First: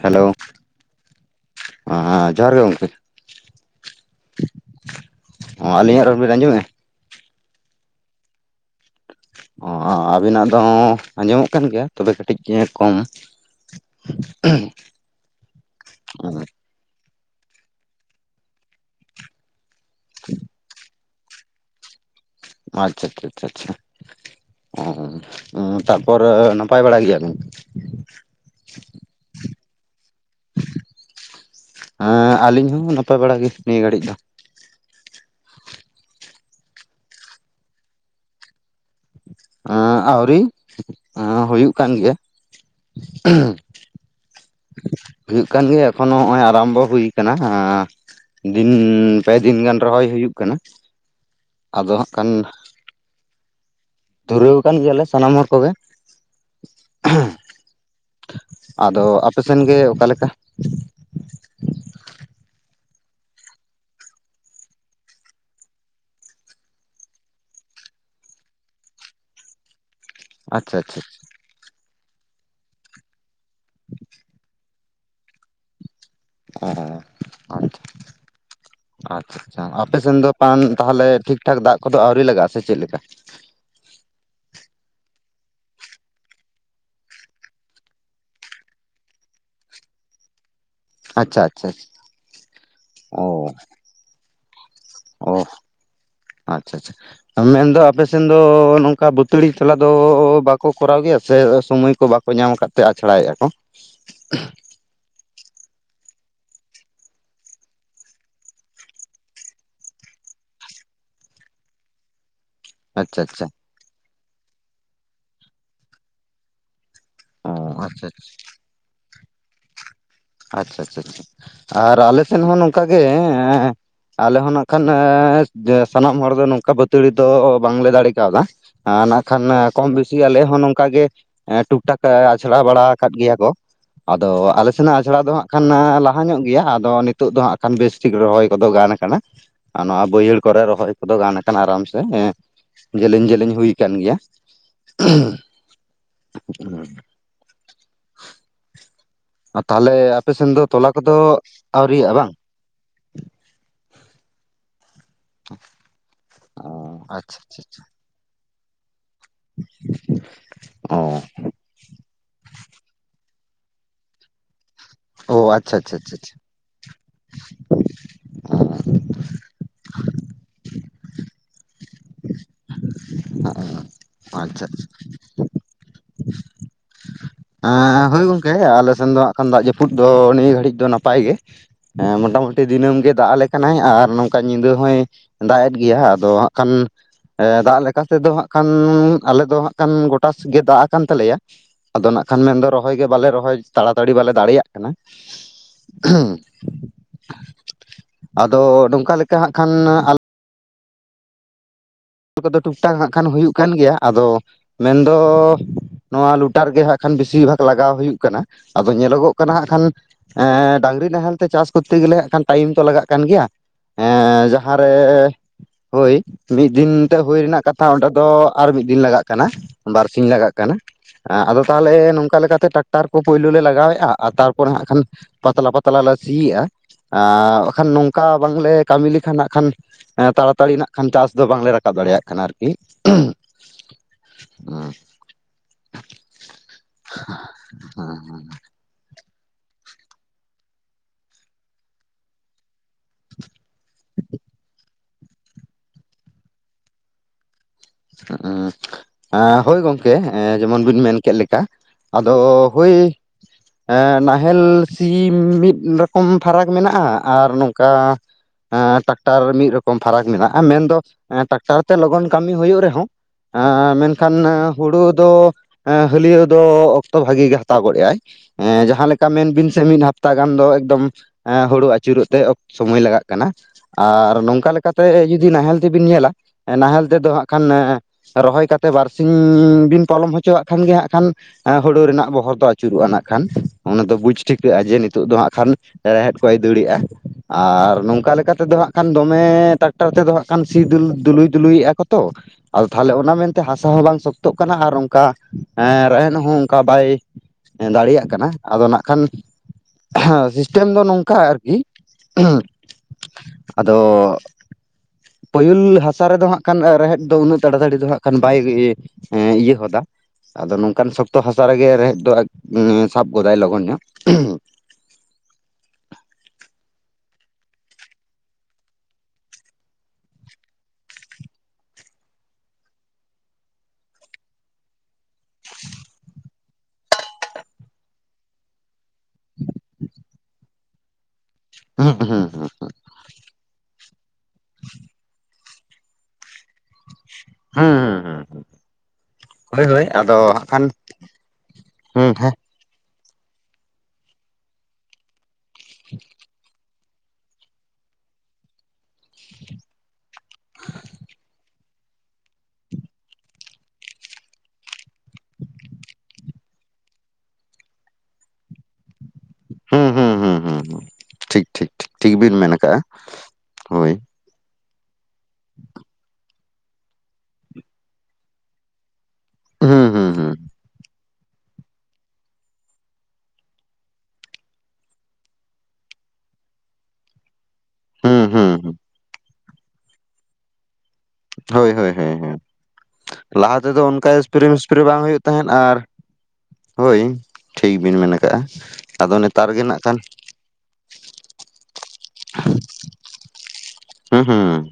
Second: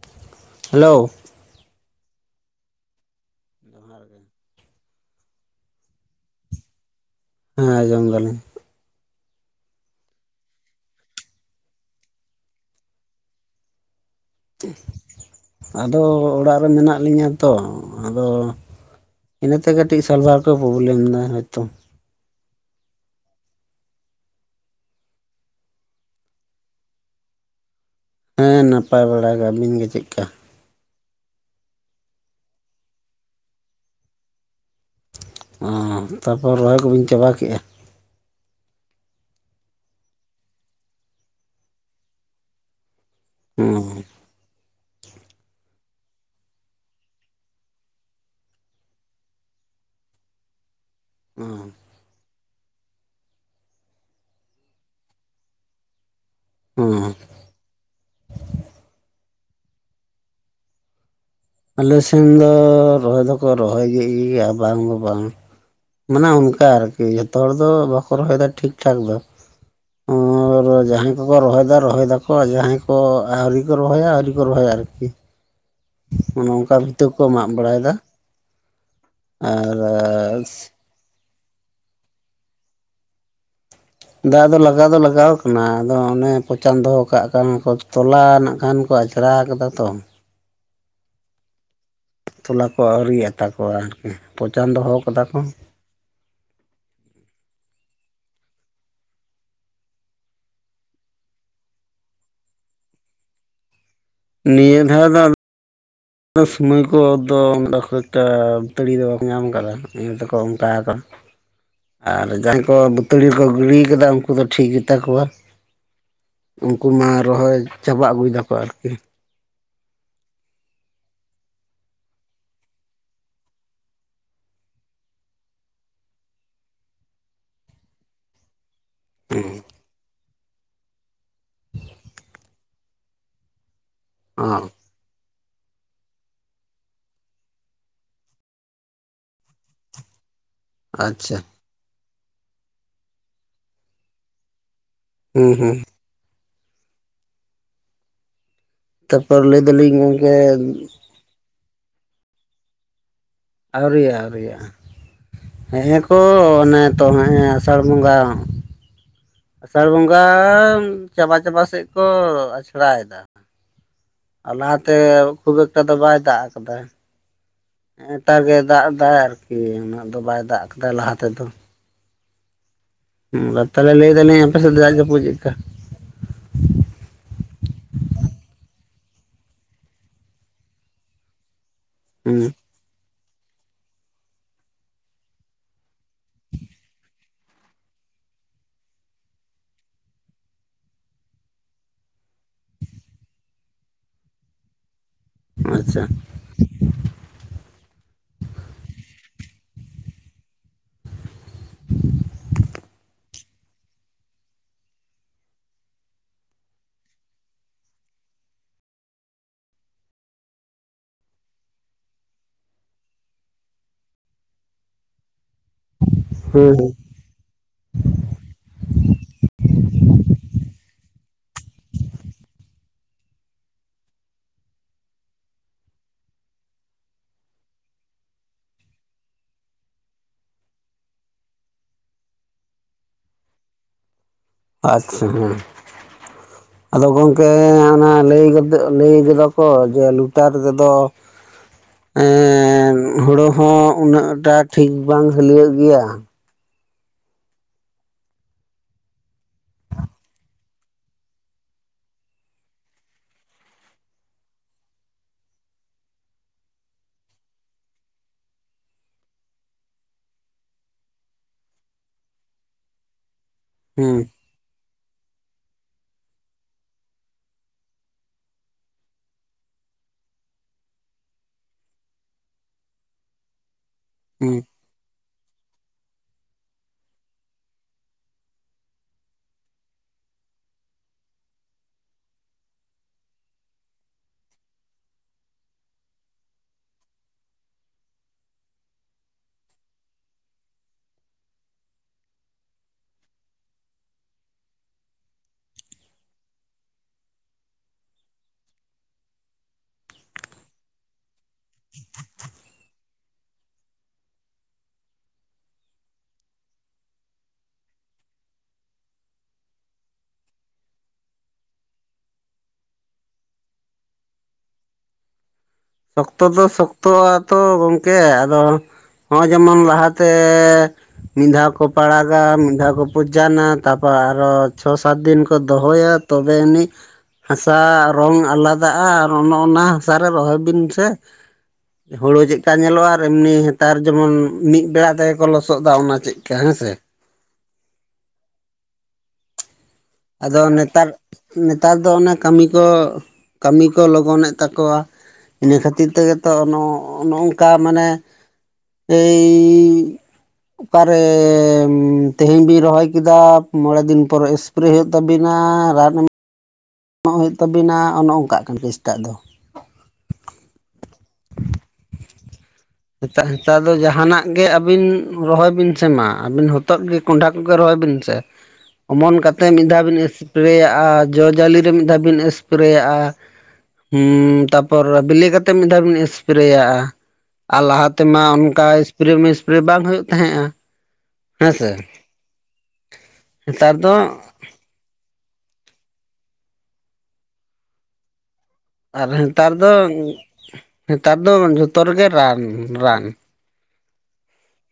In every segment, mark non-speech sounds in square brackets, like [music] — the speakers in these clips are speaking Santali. ᱦᱮᱞᱳ ᱦᱮᱞᱳ ᱦᱮᱸ ᱡᱚᱦᱟᱨ ᱜᱮ ᱜᱚᱢᱠᱮ᱾ ᱡᱚᱦᱟᱨ ᱜᱮ ᱟᱹᱞᱤᱧᱟᱜ ᱨᱚᱲ ᱵᱤᱱ ᱟᱸᱡᱚᱢ ᱢᱮᱜᱼᱟ? ᱦᱮᱸ ᱟᱸᱡᱚᱢ ᱫᱟᱞᱤᱧ᱾ ᱚ ᱟᱵᱤᱱᱟᱜ ᱫᱚ ᱟᱸᱡᱚᱢᱚᱜ ᱠᱟᱱ ᱜᱮᱭᱟ ᱛᱚᱵᱮ ᱠᱟᱹᱴᱤᱡ ᱠᱚᱢ᱾ ᱟᱫᱚ ᱚᱲᱟᱜ ᱨᱮ ᱢᱮᱱᱟᱜ ᱞᱤᱧᱟᱹ ᱛᱚ ᱟᱫᱚ ᱤᱱᱟᱹᱛᱮ ᱠᱟᱹᱴᱡ ᱥᱟᱞᱵᱷᱟᱨ ᱠᱚ ᱯᱨᱚᱵᱞᱮᱢ ᱫᱟ ᱦᱳᱭ ᱛᱚ᱾ ᱟᱪᱪᱷᱟ ᱪᱷᱟ ᱪᱷᱟ ᱪᱷᱟ᱾ ᱚ ᱛᱟᱯᱚᱨᱮ ᱱᱟᱯᱟᱭ ᱵᱟᱲᱟ ᱜᱮᱭᱟᱵᱮᱱ ᱛᱚ? ᱦᱮᱸ ᱱᱟᱯᱟᱭ ᱵᱟᱲᱟ ᱜᱮ, ᱟᱵᱤᱱ ᱜᱮ ᱪᱮᱫᱠᱟ? ᱦᱮᱸ ᱟᱹᱞᱤᱧ ᱦᱚᱸ ᱱᱟᱯᱟᱭ ᱵᱟᱲᱟ ᱜᱮ ᱱᱤᱭᱟᱹ ᱜᱷᱟᱹᱲᱤᱡ ᱫᱚ᱾ ᱚ ᱛᱟᱯᱚᱨ ᱨᱚᱦᱚᱭ ᱠᱚᱵᱤᱱ ᱪᱟᱵᱟ ᱠᱮᱼᱟ? ᱮᱸᱜ ᱟᱣᱨᱤ ᱮᱸ ᱦᱩᱭᱩᱜ ᱠᱟᱱ ᱜᱮᱭᱟ᱾ [unintelligible] ᱦᱩᱸ ᱦᱩᱭᱩᱜ ᱠᱟᱱ ᱜᱮᱭᱟ ᱮᱠᱷᱚᱱᱚ ᱱᱚᱸᱜᱼᱚᱭ ᱟᱨᱟᱢᱵᱚ ᱦᱩᱭ ᱠᱟᱱᱟ ᱟᱸ ᱫᱤᱱ ᱯᱮ ᱫᱤᱱ ᱜᱟᱱ ᱨᱚᱦᱚᱭ ᱦᱩᱭᱩᱜ ᱠᱟᱱᱟ, ᱦᱩᱸ ᱟᱫᱚ ᱦᱟᱸᱜ ᱠᱷᱟᱱ ᱫᱷᱩᱨᱟᱹᱣ ᱠᱟᱱ ᱜᱮᱭᱟᱞᱮ ᱥᱟᱱᱟᱢ ᱦᱚᱲ ᱠᱚᱜᱮ᱾ ᱦᱩᱸ ᱟᱫᱚ ᱟᱯᱮ ᱥᱮᱱ ᱜᱮ ᱚᱠᱟ ᱞᱮᱠᱟ? ᱟᱞᱮ ᱥᱮᱱ ᱫᱚ ᱨᱚᱦᱚᱭ ᱫᱚᱠᱚ ᱨᱚᱦᱚᱭ ᱠᱮᱜ ᱜᱮᱭᱟ ᱵᱟᱝ ᱫᱚ ᱵᱟᱝ ᱢᱟᱱᱮ ᱚᱱᱠᱟ ᱟᱨᱠᱤ ᱡᱷᱚᱛᱚ ᱦᱚᱲ ᱫᱚ ᱵᱟᱠᱚ ᱨᱚᱦᱚᱭᱫᱟ ᱴᱷᱤᱠ ᱴᱷᱟᱠ ᱫᱚ᱾ ᱚ ᱟᱪᱪᱷᱟ ᱟᱪᱪᱷᱟ ᱡᱟᱦᱟᱸᱭ ᱠᱚᱠᱚ ᱨᱚᱦᱚᱭ ᱫᱟ ᱨᱚᱦᱚᱭ ᱫᱟᱠᱚ ᱠᱚ ᱡᱟᱦᱟᱸᱭ ᱠᱚ ᱟᱹᱣᱨᱤ ᱠᱚ ᱨᱚᱦᱚᱭᱟ ᱟᱹᱣᱨᱤ ᱠᱚ ᱨᱚᱦᱚᱭᱟ ᱟᱨᱠᱤ᱾ ᱚᱱᱮ ᱚᱝᱠᱟ ᱵᱷᱤᱛᱟᱹ ᱠᱚ ᱢᱟᱜ ᱟᱪᱪᱷᱟ ᱵᱟᱲᱟᱭᱫᱟ, ᱟᱪᱪᱷᱟ ᱪᱷᱟ ᱪᱷᱟ ᱟᱯᱮ ᱥᱮᱱ ᱫᱚ ᱯᱟᱱ ᱛᱟᱦᱞᱮ ᱴᱷᱤᱠᱼᱴᱷᱟᱠ ᱫᱟᱜ ᱠᱚᱫᱚ ᱟᱹᱣᱨᱤ ᱞᱟᱜᱟᱜᱼᱟ ᱥᱮ ᱪᱮᱫ ᱞᱮᱠᱟ? ᱫᱟᱜ ᱫᱚ ᱞᱟᱜᱟᱣ ᱫᱚ ᱞᱟᱜᱟᱣ ᱠᱟᱱᱟ ᱟᱫᱚ ᱚᱱᱮ ᱯᱚᱪᱟᱱ ᱫᱚᱦᱚ ᱠᱟᱜ ᱠᱟᱱᱟ ᱠᱚ ᱛᱚᱞᱟᱱᱟᱜ ᱠᱷᱟᱱ ᱠᱚ ᱟ ᱪᱷᱟᱲᱟ ᱠᱟᱫᱟ ᱛᱚ᱾ ᱟᱪᱪᱷᱟ ᱟᱪᱷᱟ ᱪᱷᱟ᱾ ᱛᱚᱞᱟ ᱠᱚ ᱟᱹᱣᱨᱤ ᱟᱛᱟᱠᱚᱣᱟ ᱟᱨᱠᱤ ᱯᱚᱪᱟᱱ ᱫᱚᱦᱚ ᱠᱟᱫᱟ ᱠᱚ᱾ ᱟᱪᱪᱷᱟ ᱪᱷᱟ ᱪᱷᱟ᱾ ᱢᱮᱱ ᱫᱚ ᱟᱯᱮ ᱥᱮᱱ ᱫᱚ ᱱᱚᱝᱠᱟ ᱵᱟᱹᱛᱲᱤ ᱛᱚᱞᱟ ᱫᱚ ᱵᱟᱠᱚ ᱠᱚᱨᱟᱣ ᱜᱮᱭᱟ ᱥᱮ ᱥᱚᱢᱚᱭ ᱠᱚ ᱵᱟ ᱠᱚ ᱧᱟᱢ ᱠᱟᱫ ᱛᱮ ᱟᱪᱷᱲᱟᱭᱮᱜᱼᱟ ᱠᱚ? ᱱᱤᱭᱟᱹ ᱫᱷᱟᱣ ᱫᱚ ᱥᱢᱚᱭ ᱠᱚᱫᱚ ᱠᱷᱩᱵ ᱮᱠᱴᱟ ᱵᱟᱹᱛᱟᱹᱲᱤ ᱫᱚ ᱵᱟᱠᱚ ᱧᱟᱢ ᱠᱟᱫᱟ ᱱᱤᱭᱟᱹ ᱛᱮᱠᱚ ᱚᱱᱠᱟ ᱠᱟᱫᱟ᱾ ᱟᱨ ᱡᱟᱦᱟᱸᱭ ᱠᱚ ᱟᱪᱪᱷᱟ ᱵᱟᱹᱛᱟᱹᱲᱤᱠᱚ ᱟᱪᱪᱷᱟ ᱜᱤᱲᱤ ᱠᱟᱫᱟ ᱩᱱᱠᱩ ᱫᱚ ᱴᱷᱤᱠ ᱜᱮᱛᱟ ᱠᱚᱣᱟ᱾ ᱩᱝᱠᱩ ᱢᱟ ᱚ ᱨᱚᱦᱚᱭ ᱪᱟᱵᱟ ᱟᱪᱪᱷᱟ ᱟᱹᱜᱩᱭᱫᱟᱠᱚ ᱟᱨᱠᱤ᱾ ᱟᱪ ᱴᱪᱷᱟ ᱪᱷᱟ ᱪᱷᱟ ᱟᱨ ᱟᱞᱮ ᱥᱮᱱ ᱦᱚᱸ ᱱᱚᱝᱠᱟᱜ ᱜᱮ ᱦᱮᱸ ᱮᱸ ᱟᱞᱮ ᱦᱚᱸ ᱱᱟᱸᱜ ᱠᱷᱟᱱ ᱮᱸ ᱥᱟᱱᱟᱢ ᱦᱚᱲ ᱫᱚ ᱱᱚᱝᱠᱟ ᱵᱟᱹᱛᱟᱹᱲᱤ ᱫᱚ ᱵᱟᱝᱞᱮ ᱫᱟᱲᱮ ᱠᱟᱣᱫᱟ᱾ ᱟ ᱱᱟᱜ ᱠᱷᱟᱱ ᱠᱚᱢ ᱵᱮᱥᱤ ᱟᱞᱮ ᱦᱚᱸ ᱱᱚᱝᱠ ᱜᱮ ᱴᱩᱠ ᱴᱟᱠ ᱟᱪᱷᱲᱟ ᱵᱟᱲᱟ ᱠᱟᱫ ᱜᱮᱭᱟ ᱠᱚ᱾ ᱟᱫᱚ ᱚ ᱟᱞᱮ ᱥᱮᱱᱟᱜ ᱟᱪᱼᱼ ᱟᱪᱷᱟᱲᱟ ᱫᱚ ᱦᱟᱸᱜ ᱠᱷᱟᱱ ᱞᱟᱦᱟ ᱧᱚᱜ ᱜᱮᱭᱟ ᱟᱫᱚ ᱱᱤᱛᱚᱜ ᱫᱚ ᱦᱟᱸᱜ ᱠᱷᱟᱱ ᱵᱮᱥᱴᱷᱤᱠ ᱨᱚᱦᱚᱭ ᱠᱚᱫᱚ ᱜᱟᱱ ᱠᱟᱱᱟ ᱾ ᱟ ᱱᱚᱣᱟ ᱵᱟᱹᱭᱦᱟᱹᱲᱼᱼ ᱠᱚᱨᱮ ᱨᱚᱦᱚᱭ ᱠᱚᱫᱚ ᱜᱟᱱ ᱟᱪᱪᱷᱟ ᱠᱟᱱᱟ ᱟᱨᱟᱢ ᱥᱮ, ᱡᱮᱞᱮᱧ ᱡᱮᱞᱮᱧ ᱦᱩᱭ ᱟᱠᱟᱱ ᱜᱮᱭᱟ ᱾ ᱦᱩᱸ ᱦᱩᱸ ᱦᱸ, [inaudible] ᱛᱟᱨᱯᱚᱨ ᱞᱟᱹᱭ ᱛᱟᱦᱚᱞᱮ ᱫᱟᱞᱤᱧ ᱟᱯᱮ ᱜᱚᱝᱠᱮ ᱥᱮᱱ ᱫᱚ ᱛᱚᱞᱟ ᱠᱚᱫᱚ ᱟᱹᱣᱨᱤᱭᱟᱜᱼᱟ ᱵᱟᱝ? ᱟᱹᱣᱨᱤᱭᱟ ᱟᱹᱣᱨᱤᱭᱟᱜᱼᱟ ᱾ ᱦᱮᱦᱮ ᱠᱚ ᱚ ᱚᱱᱮ ᱛᱚ ᱦᱮ ᱟᱪᱪᱷᱟ ᱟᱥᱟᱲ ᱟᱪᱪᱷᱟ ᱵᱚᱸᱜᱟ ᱾ ᱟᱥᱟᱲ ᱵᱚᱸᱜᱟ ᱚ ᱪᱟᱵᱟ ᱪᱟᱵᱟ ᱥᱮᱫ ᱠᱚ ᱟᱪᱷᱲᱟ ᱮᱫᱟ ᱾ ᱟᱨ ᱞᱟᱦᱟᱛᱮ ᱚ ᱠᱷᱩᱵᱽ ᱟᱪᱪᱷᱟ ᱮᱠᱴᱟ ᱫᱚ ᱟᱪᱪᱷᱟ ᱟᱪᱪᱷᱟ ᱵᱟᱭ ᱫᱟᱜ ᱟᱠᱟᱫᱟ ᱾ ᱱᱮᱛᱟᱨ ᱜᱮ ᱫᱟᱜ ᱮᱫᱟ ᱟᱨᱠᱤ ᱩᱱᱟᱹᱜ ᱫᱚ ᱵᱟᱭ ᱫᱟᱜ ᱟᱠᱟᱫᱟ ᱞᱟᱦᱟ ᱛᱮᱫᱚ ᱾ ᱦᱩᱸ ᱛᱟᱦᱮ ᱞᱟᱹᱭ ᱫᱟᱞᱤᱧ ᱟᱯᱮ ᱟᱪᱪᱷᱟ ᱥᱮᱫ ᱫᱟᱜ ᱡᱟᱹᱯᱩ ᱪᱮᱫ ᱞᱮᱠᱟ? ᱦᱸ ᱦᱚᱭ ᱜᱚᱝᱠᱮ ᱟᱞᱮ ᱥᱮᱱ ᱫᱚ ᱦᱟᱸᱜ ᱠᱷᱟᱱ ᱫᱟᱜ ᱡᱟᱹᱯᱩᱫ ᱫᱚ ᱱᱤᱭᱟᱹ ᱜᱷᱟᱹᱲᱤᱡ ᱫᱚ ᱱᱟᱯᱟᱭ ᱜᱮ ᱾ ᱦᱮᱸ ᱦᱩᱸ ᱢᱚᱴᱟᱢᱩᱴᱤ ᱫᱤᱱᱟᱹᱢ ᱜᱮ ᱫᱟᱜ ᱟᱞᱮᱼᱼ ᱠᱟᱱᱟᱭ, ᱟᱨ ᱱᱚᱝᱠᱟ ᱧᱤᱫᱟᱹ ᱦᱚᱸᱭ ᱫᱟᱜ ᱮᱫ ᱜᱮᱭᱟ ᱾ ᱟᱫᱚ ᱦᱟᱸᱜ ᱠᱷᱟᱱᱼᱼ ᱫᱟᱜ ᱞᱮᱠᱟ ᱛᱮᱫᱚ ᱦᱟᱜ ᱠᱷᱟᱱ ᱟᱞᱮ ᱫᱚ ᱦᱟᱸᱜ ᱠᱷᱟᱱ ᱜᱚᱴᱟ ᱜᱮ ᱫᱟᱜ ᱟᱠᱟᱱ ᱛᱟᱞᱮᱭᱟ ᱾ ᱟᱫᱚ ᱱᱟᱜ ᱠᱷᱟᱱ ᱢᱮᱱᱫᱚ ᱨᱚᱦᱚᱭ ᱜᱮ ᱵᱟᱞᱮ ᱨᱚᱦᱚᱭ ᱛᱟᱲᱟᱛᱟᱲᱤ ᱵᱟᱞᱮ ᱫᱟᱲᱮᱭᱟᱜᱼᱟ ᱾ ᱠᱟᱱᱟ ᱾ [inaudible] ᱟᱪᱪᱷᱟ ᱟᱫᱚ ᱱᱚᱝᱠᱟ ᱞᱮᱠᱟ ᱦᱟᱸᱜ ᱠᱷᱟᱱ ᱟᱞᱮᱼᱼ ᱠᱚᱫᱚ ᱴᱩᱠᱴᱟᱠᱟᱜ ᱠᱷᱟᱱ ᱦᱩᱭᱩᱜ ᱠᱟᱱ ᱜᱮᱭᱟ ᱾ ᱟᱫᱚ ᱢᱮᱱ ᱫᱚᱼᱼ ᱱᱚᱣᱟ ᱞᱩᱴᱟᱨ ᱨᱮᱜᱮ ᱦᱟᱸᱜ ᱠᱷᱟᱱ ᱵᱮᱥᱤᱨ ᱵᱷᱟᱜᱽ ᱞᱟᱜᱟᱣ ᱦᱩᱭᱩᱜ ᱠᱟᱱᱟ, ᱟᱫᱚ ᱧᱮᱞᱚᱜᱚᱜ ᱠᱟᱱᱟ ᱦᱟᱸᱜ ᱠᱷᱟᱱᱼᱼ ᱮᱸ ᱰᱟᱝᱨᱤ ᱱᱟᱦᱮᱞ ᱛᱮ ᱪᱟᱥ ᱠᱚᱨᱛᱮ ᱜᱮᱞᱮ ᱴᱟᱭᱤᱢ ᱛᱚ ᱞᱟᱜᱟᱜ ᱠᱟᱱ ᱜᱮᱭᱟ ᱾ ᱡᱟᱦᱟᱸ ᱨᱮ ᱦᱚᱭ ᱢᱤᱫ, ᱦᱩᱸ ᱦᱩᱸ ᱮᱱᱛᱮ ᱦᱩᱭ ᱨᱮᱱᱟᱜ ᱠᱟᱛᱷᱟ ᱚᱸᱰᱮ ᱫᱚ ᱟᱨ ᱢᱤᱫ ᱫᱤᱱ ᱞᱟᱜᱟᱜ ᱠᱟᱱᱟ ᱵᱟᱨ ᱥᱤᱧ ᱞᱟᱜᱟᱜ ᱠᱟᱱᱟ ᱾ ᱦᱮᱸ ᱟᱫᱚ ᱛᱟᱦᱚᱞᱮ ᱱᱚᱝᱠᱟ ᱞᱮᱠᱟᱛᱮ ᱴᱨᱟᱠᱴᱟᱨ ᱠᱚ ᱯᱩᱭᱞᱳ ᱞᱮ ᱞᱟᱜᱟᱣᱮᱜᱼᱟ ᱾ ᱟᱨ ᱛᱟᱨᱯᱚᱨᱮ ᱦᱟᱸᱜ ᱠᱷᱟᱱᱼᱼ ᱯᱟᱛᱞᱟ ᱯᱟᱛᱞᱟ ᱞᱮ ᱥᱤ ᱮᱭᱟ, ᱟᱨ ᱵᱟᱠᱷᱟᱱ ᱱᱚᱝᱠᱟ ᱵᱟᱝᱞᱮ ᱠᱟᱹᱢᱤ ᱞᱮᱠᱷᱟᱱ ᱟᱠᱷᱟᱱᱼᱼ ᱮᱸ ᱛᱟᱲᱟᱛᱟᱲᱤ ᱱᱟᱜ ᱠᱷᱟᱱ ᱪᱟᱥ ᱫᱚ ᱵᱟᱝᱞᱮ ᱨᱟᱠᱟᱵ ᱫᱟᱲᱮᱭᱟᱜ ᱠᱟᱱᱟ ᱟᱨᱠᱤ ᱾ ᱟᱪᱪᱷᱟ ᱦᱮ [unintelligible] ᱸ ᱟᱫᱚ ᱜᱚᱝᱠᱮ ᱚᱱᱟ ᱞᱟᱹᱭ ᱵᱤᱱ ᱞᱟᱹᱭ ᱠᱟᱫᱟ ᱠᱚ ᱡᱮ ᱞᱩᱴᱟᱨ ᱛᱮᱫᱚ ᱮᱻ ᱦᱩᱲᱩ ᱦᱚᱸ ᱩᱱᱟᱹᱜᱴᱟ ᱴᱷᱤᱠ ᱵᱟᱝ ᱦᱟᱹᱞᱤᱭᱟᱹᱜ ᱜᱮᱭᱟ ᱾ ᱦᱸ ᱟᱪᱪᱷᱟ ᱾ ᱦᱳᱭ ᱜᱚᱝᱠᱮ ᱡᱮᱢᱚᱱ ᱵᱤᱱ ᱢᱮᱱ ᱠᱮᱫ ᱞᱮᱠᱟ, ᱟᱫᱚ ᱦᱳᱭᱼᱼ ᱮᱸ ᱱᱟᱦᱮᱞ ᱥᱤᱢ ᱢᱤᱫ ᱨᱚᱠᱚᱢ ᱯᱷᱟᱨᱟᱠ ᱢᱮᱱᱟᱜᱼᱟ ᱟᱨ ᱱᱚᱝᱠᱟᱼᱼ ᱴᱟᱠᱴᱟᱨ ᱢᱤᱫ ᱨᱚᱠᱚᱢ ᱯᱷᱟᱨᱟᱠ ᱢᱮᱱᱟᱜᱼᱟ, ᱢᱮᱱᱫᱚ ᱴᱟᱠᱴᱟᱨ ᱛᱮ ᱞᱚᱜᱚᱱ ᱠᱟᱹᱢᱤ ᱦᱩᱭᱩᱜᱼᱼ ᱨᱮᱦᱚᱸ, ᱟᱸ ᱦᱩᱸ ᱢᱮᱱᱠᱷᱟᱱᱼᱼ ᱦᱩᱲᱩ ᱫᱚ ᱦᱟᱹᱞᱭᱟᱹᱣ ᱫᱚ ᱚᱠᱛᱚ ᱵᱷᱟᱜᱤ ᱜᱮ ᱦᱟᱛᱟᱣ ᱜᱚᱫᱮᱜᱼᱟᱭ ᱾ ᱮ ᱡᱟᱦᱟᱸ ᱞᱮᱠᱟ ᱢᱮᱱ ᱵᱤᱱ ᱥᱮ ᱢᱤᱫ ᱦᱟᱯᱛᱟ ᱜᱟᱱ ᱫᱚ ᱮᱠᱫᱚᱢᱼᱼ ᱮ ᱦᱩᱲᱩ ᱟᱹᱪᱩᱨᱚᱜ ᱛᱮ ᱥᱚᱢᱚᱭ ᱞᱟᱜᱟᱜ ᱠᱟᱱᱟ ᱾ ᱟᱨ ᱦᱩᱸ ᱱᱚᱝᱠᱟ ᱞᱮᱠᱟᱛᱮ ᱡᱩᱫᱤ ᱱᱟᱦᱮᱞ ᱛᱮᱵᱤᱱ ᱧᱮᱞᱟ ᱱᱟᱦᱮᱞ ᱛᱮᱫᱚ ᱦᱟᱸᱜ ᱠᱷᱟᱱ ᱮᱼᱼ ᱨᱚᱦᱚᱭ ᱠᱟᱛᱮᱫ ᱵᱟᱨᱥᱤᱧ ᱵᱤᱱ ᱯᱚᱞᱚᱢ ᱦᱚᱪᱚᱣᱟᱜ ᱠᱷᱟᱱ ᱜᱮ ᱦᱟᱸᱜ ᱠᱷᱟᱱᱼᱼ ᱦᱩᱲᱩ ᱨᱮᱱᱟᱜ ᱵᱚᱦᱚᱨ ᱫᱚ ᱟᱹᱪᱩᱨᱚᱜᱼᱟ ᱱᱟᱜ ᱠᱷᱟᱱ ᱚᱱᱟ ᱫᱚ ᱵᱩᱡᱽ ᱴᱷᱤᱠᱟᱹᱜᱼᱟ ᱡᱮ ᱱᱤᱛᱚᱜ ᱫᱚ ᱦᱟᱸᱜ ᱠᱷᱟᱱᱼᱼ ᱨᱮᱦᱮᱫ ᱠᱚᱭ ᱫᱟᱹᱲᱮᱜᱼᱟᱭ ᱾ ᱟᱨ ᱱᱚᱝᱠᱟ ᱞᱮᱠᱟᱛᱮ ᱫᱚ ᱦᱟᱸᱜ ᱠᱷᱟᱱ ᱫᱚᱢᱮ ᱴᱟᱠᱴᱟᱨ ᱛᱮᱫᱚ ᱦᱟᱸᱜ ᱠᱷᱟᱱ ᱥᱤ ᱫᱩᱞᱩᱭ ᱫᱩᱞᱩᱭᱮᱫᱼᱟ ᱠᱚ ᱾ ᱛᱚᱼᱼ ᱟᱫᱚ ᱛᱟᱦᱚᱞᱮ ᱚᱱᱟ ᱢᱮᱱᱛᱮ ᱦᱟᱥᱟ ᱦᱚᱸ ᱵᱟᱝ ᱥᱚᱠᱛᱚᱜ ᱠᱟᱱᱟ ᱟᱨ ᱚᱱᱠᱟ ᱮᱨ ᱦᱚᱸ ᱚᱱᱠᱟ ᱵᱟᱭᱼᱼ ᱮᱸ ᱫᱟᱲᱮᱭᱟᱜ ᱠᱟᱱᱟ ᱟᱫᱚ ᱱᱷᱟᱜ ᱠᱷᱟᱱ ᱥᱤᱥᱴᱮᱢ ᱫᱚ ᱱᱚᱝᱠᱟ ᱟᱨ ᱠᱤ [unintelligible] ᱟᱫᱚ ᱯᱟᱹᱦᱤᱞ ᱦᱟᱥᱟ ᱨᱮᱫᱚ ᱦᱟᱸᱜ ᱠᱷᱟᱱ ᱨᱮᱦᱮᱫ ᱫᱚ ᱩᱱᱟᱹᱜ ᱛᱟᱲᱟᱛᱟᱲᱤ ᱫᱚ ᱦᱟᱸᱜ ᱠᱷᱟᱱ ᱵᱟᱭ ᱤᱭᱮ ᱮᱸ ᱤᱭᱟᱹ ᱦᱚᱫᱟ ᱟᱫᱚ ᱱᱚᱝᱠᱟᱱ ᱥᱚᱠᱛᱚ ᱦᱟᱥᱟ ᱨᱮᱜᱮ ᱨᱮᱦᱮᱫ ᱫᱚ ᱥᱟᱵ ᱜᱚᱫᱟᱭ ᱞᱚᱜᱚᱱ ᱧᱚᱜ ᱚᱠᱛᱚ ᱫᱚ ᱥᱚᱠᱛᱚᱣᱟ ᱟᱛᱚ ᱜᱚᱝᱠᱮ ᱟᱫᱚ ᱦᱚᱸ ᱡᱮᱢᱚᱱ ᱞᱟᱦᱟᱛᱮ ᱢᱤᱫ ᱫᱷᱟᱣ ᱠᱚ ᱯᱟᱲᱟᱜᱟ ᱢᱤᱫ ᱫᱷᱟᱣ ᱠᱚ ᱯᱩᱡᱟᱱᱟ ᱛᱟᱯᱚᱨᱮ ᱟᱨᱚ ᱪᱷᱚ ᱥᱟᱛ ᱫᱤᱱ ᱛᱚ ᱫᱚᱦᱚᱭᱟ ᱛᱚᱵᱽ ᱛᱚᱵᱮ ᱟᱹᱱᱤᱜ ᱦᱟᱥᱟ ᱨᱚᱝ ᱟᱞᱟᱫᱟᱜᱼᱟ ᱟᱨ ᱚᱱᱚ ᱚᱱᱟ ᱦᱟᱥᱟ ᱨᱮ ᱨᱚᱦᱚᱭ ᱵᱤᱱ ᱥᱮ ᱦᱩᱸ ᱦᱩᱲᱩ ᱦᱩᱸ ᱦᱩᱸ ᱪᱮᱫᱠᱟ ᱧᱮᱞᱚᱜᱼᱟ᱾ ᱮᱢᱱᱤ ᱦᱮᱛᱟᱨ ᱡᱮᱢᱚᱱ ᱢᱤᱫ ᱵᱮᱲᱟ ᱛᱮᱜᱮ ᱠᱚ ᱞᱚᱥᱚᱫ ᱫᱟ ᱚᱱᱟ ᱪᱮᱫᱠᱟ ᱦᱮᱸᱥᱮ ᱦᱩᱸ ᱦᱩᱸ ᱦᱩᱸ ᱦᱩᱸ ᱦᱳᱭ ᱦᱳᱭ ᱟᱫᱚ ᱟᱫᱚ ᱠᱷᱟᱱ ᱱᱮᱛᱟᱨ ᱱᱮᱛᱟᱨ ᱫᱚ ᱦᱩᱸ ᱚᱱᱟ ᱦᱮᱸ ᱠᱟᱹᱢᱤ ᱠᱚ ᱠᱟᱹᱢᱤ ᱠᱚ ᱞᱚᱜᱚᱱᱮᱫ ᱛᱟᱠᱚᱣᱟ ᱤᱱᱟᱹ ᱠᱷᱟᱹᱛᱤᱨ ᱛᱮᱜᱮ ᱛᱚ ᱱᱚ ᱱᱚᱝ ᱠᱟ ᱢᱟᱱᱮ ᱮᱭ ᱚᱠᱟᱨᱮ ᱛᱮᱦᱮᱧ ᱵᱤᱱ ᱨᱚᱦᱚᱭ ᱠᱮᱫᱟ ᱢᱚᱬᱮ ᱫᱤᱱ ᱯᱚᱨᱮᱥ ᱥᱩᱠᱷᱨᱤ ᱦᱩᱭᱩᱜ ᱛᱟᱹᱵᱤᱱᱟ ᱨᱟᱱ ᱚᱱᱟ ᱦᱩᱭᱩᱜ ᱛᱟᱹᱵᱤᱱᱟ ᱚᱱᱮ ᱚᱱᱠᱟᱜ ᱠᱟᱱᱟ ᱵᱮᱥᱴᱟᱜ ᱫᱚ ᱦᱩᱸ ᱦᱩᱸ ᱦᱩᱸ ᱦᱩᱸ ᱴᱷᱤᱠ ᱴᱷᱤᱠ ᱴᱷᱤᱠ ᱴᱷᱤᱠ ᱵᱤᱱ ᱢᱮᱱ ᱟᱠᱟᱜᱼᱟ᱾ ᱥᱮᱛᱟᱜ ᱥᱮᱛᱟᱜ ᱫᱚ ᱡᱟᱦᱟᱱᱟᱜ ᱜᱮ ᱟᱹᱵᱤᱱ ᱨᱚᱦᱚᱭ ᱵᱤᱱ ᱥᱮ ᱢᱟ ᱟᱹᱵᱤᱱ ᱦᱚᱛᱚᱫ ᱜᱮ ᱠᱚᱸᱰᱦᱟ ᱠᱚᱜᱮ ᱨᱚᱦᱚᱭ ᱵᱤᱱ ᱥᱮ ᱚᱢᱚᱱ ᱠᱟᱛᱮᱫ ᱢᱤᱫ ᱫᱷᱟᱣ ᱦᱩᱸ ᱵᱤᱱ ᱦᱩᱸ ᱦᱩᱸ ᱮᱥᱯᱮᱨᱮᱭᱟᱜᱼᱟ ᱡᱚ ᱡᱟᱹᱞᱤ ᱨᱮ ᱢᱤᱫ ᱫᱷᱟᱣ ᱵᱤᱱ ᱮᱥᱯᱮᱨᱮᱭᱟᱜᱼᱟ᱾ ᱦᱩᱸ ᱛᱟᱯᱚᱨ ᱵᱤᱞᱤ ᱠᱟᱛᱮᱜ ᱢᱤᱫ ᱫᱷᱟᱣ ᱵᱮᱱ ᱮᱥᱯᱮᱨᱮᱭᱟᱜᱼᱟ᱾ ᱟᱨ ᱞᱟᱦᱟ ᱦᱩᱸ ᱛᱮᱢᱟ ᱦᱩᱸ ᱚᱱᱠᱟ ᱦᱩᱸ ᱮᱥᱯᱮᱨᱮ ᱢᱟ ᱮᱥᱯᱮᱨᱮ ᱵᱟᱝ ᱦᱩᱭᱩᱜ ᱛᱟᱦᱮᱸᱜᱼᱟ᱾ ᱦᱮᱸᱥᱮ ᱦᱳᱭ ᱦᱳᱭ ᱦᱮᱸ ᱦᱮᱸ ᱞᱟᱦᱟ ᱱᱮᱛᱟᱨ ᱛᱮᱫᱚ ᱫᱚ ᱚᱱᱠᱟᱭ ᱮᱥᱯᱮᱨᱮ ᱢᱤᱥᱯᱮᱨᱮ ᱵᱟᱝ ᱦᱩᱭᱩᱜ ᱛᱟᱦᱮᱸᱫ ᱟᱨ ᱦᱳᱭ ᱴᱷᱤᱠ ᱵᱤᱱ ᱢᱮᱱ ᱟᱠᱟᱜᱼᱟ᱾ ᱟᱨ ᱟᱫᱚ ᱱᱮᱛᱟᱨ ᱵᱷᱮᱸᱛᱟᱨ ᱜᱮ ᱫᱚ ᱱᱟᱜ ᱠᱷᱟᱱ ᱱᱮᱛᱟᱨ ᱫᱚ ᱡᱚᱛᱚ ᱨᱮᱜᱮ ᱨᱟᱱ ᱨᱟᱱ ᱦᱮᱸ ᱦᱮᱸ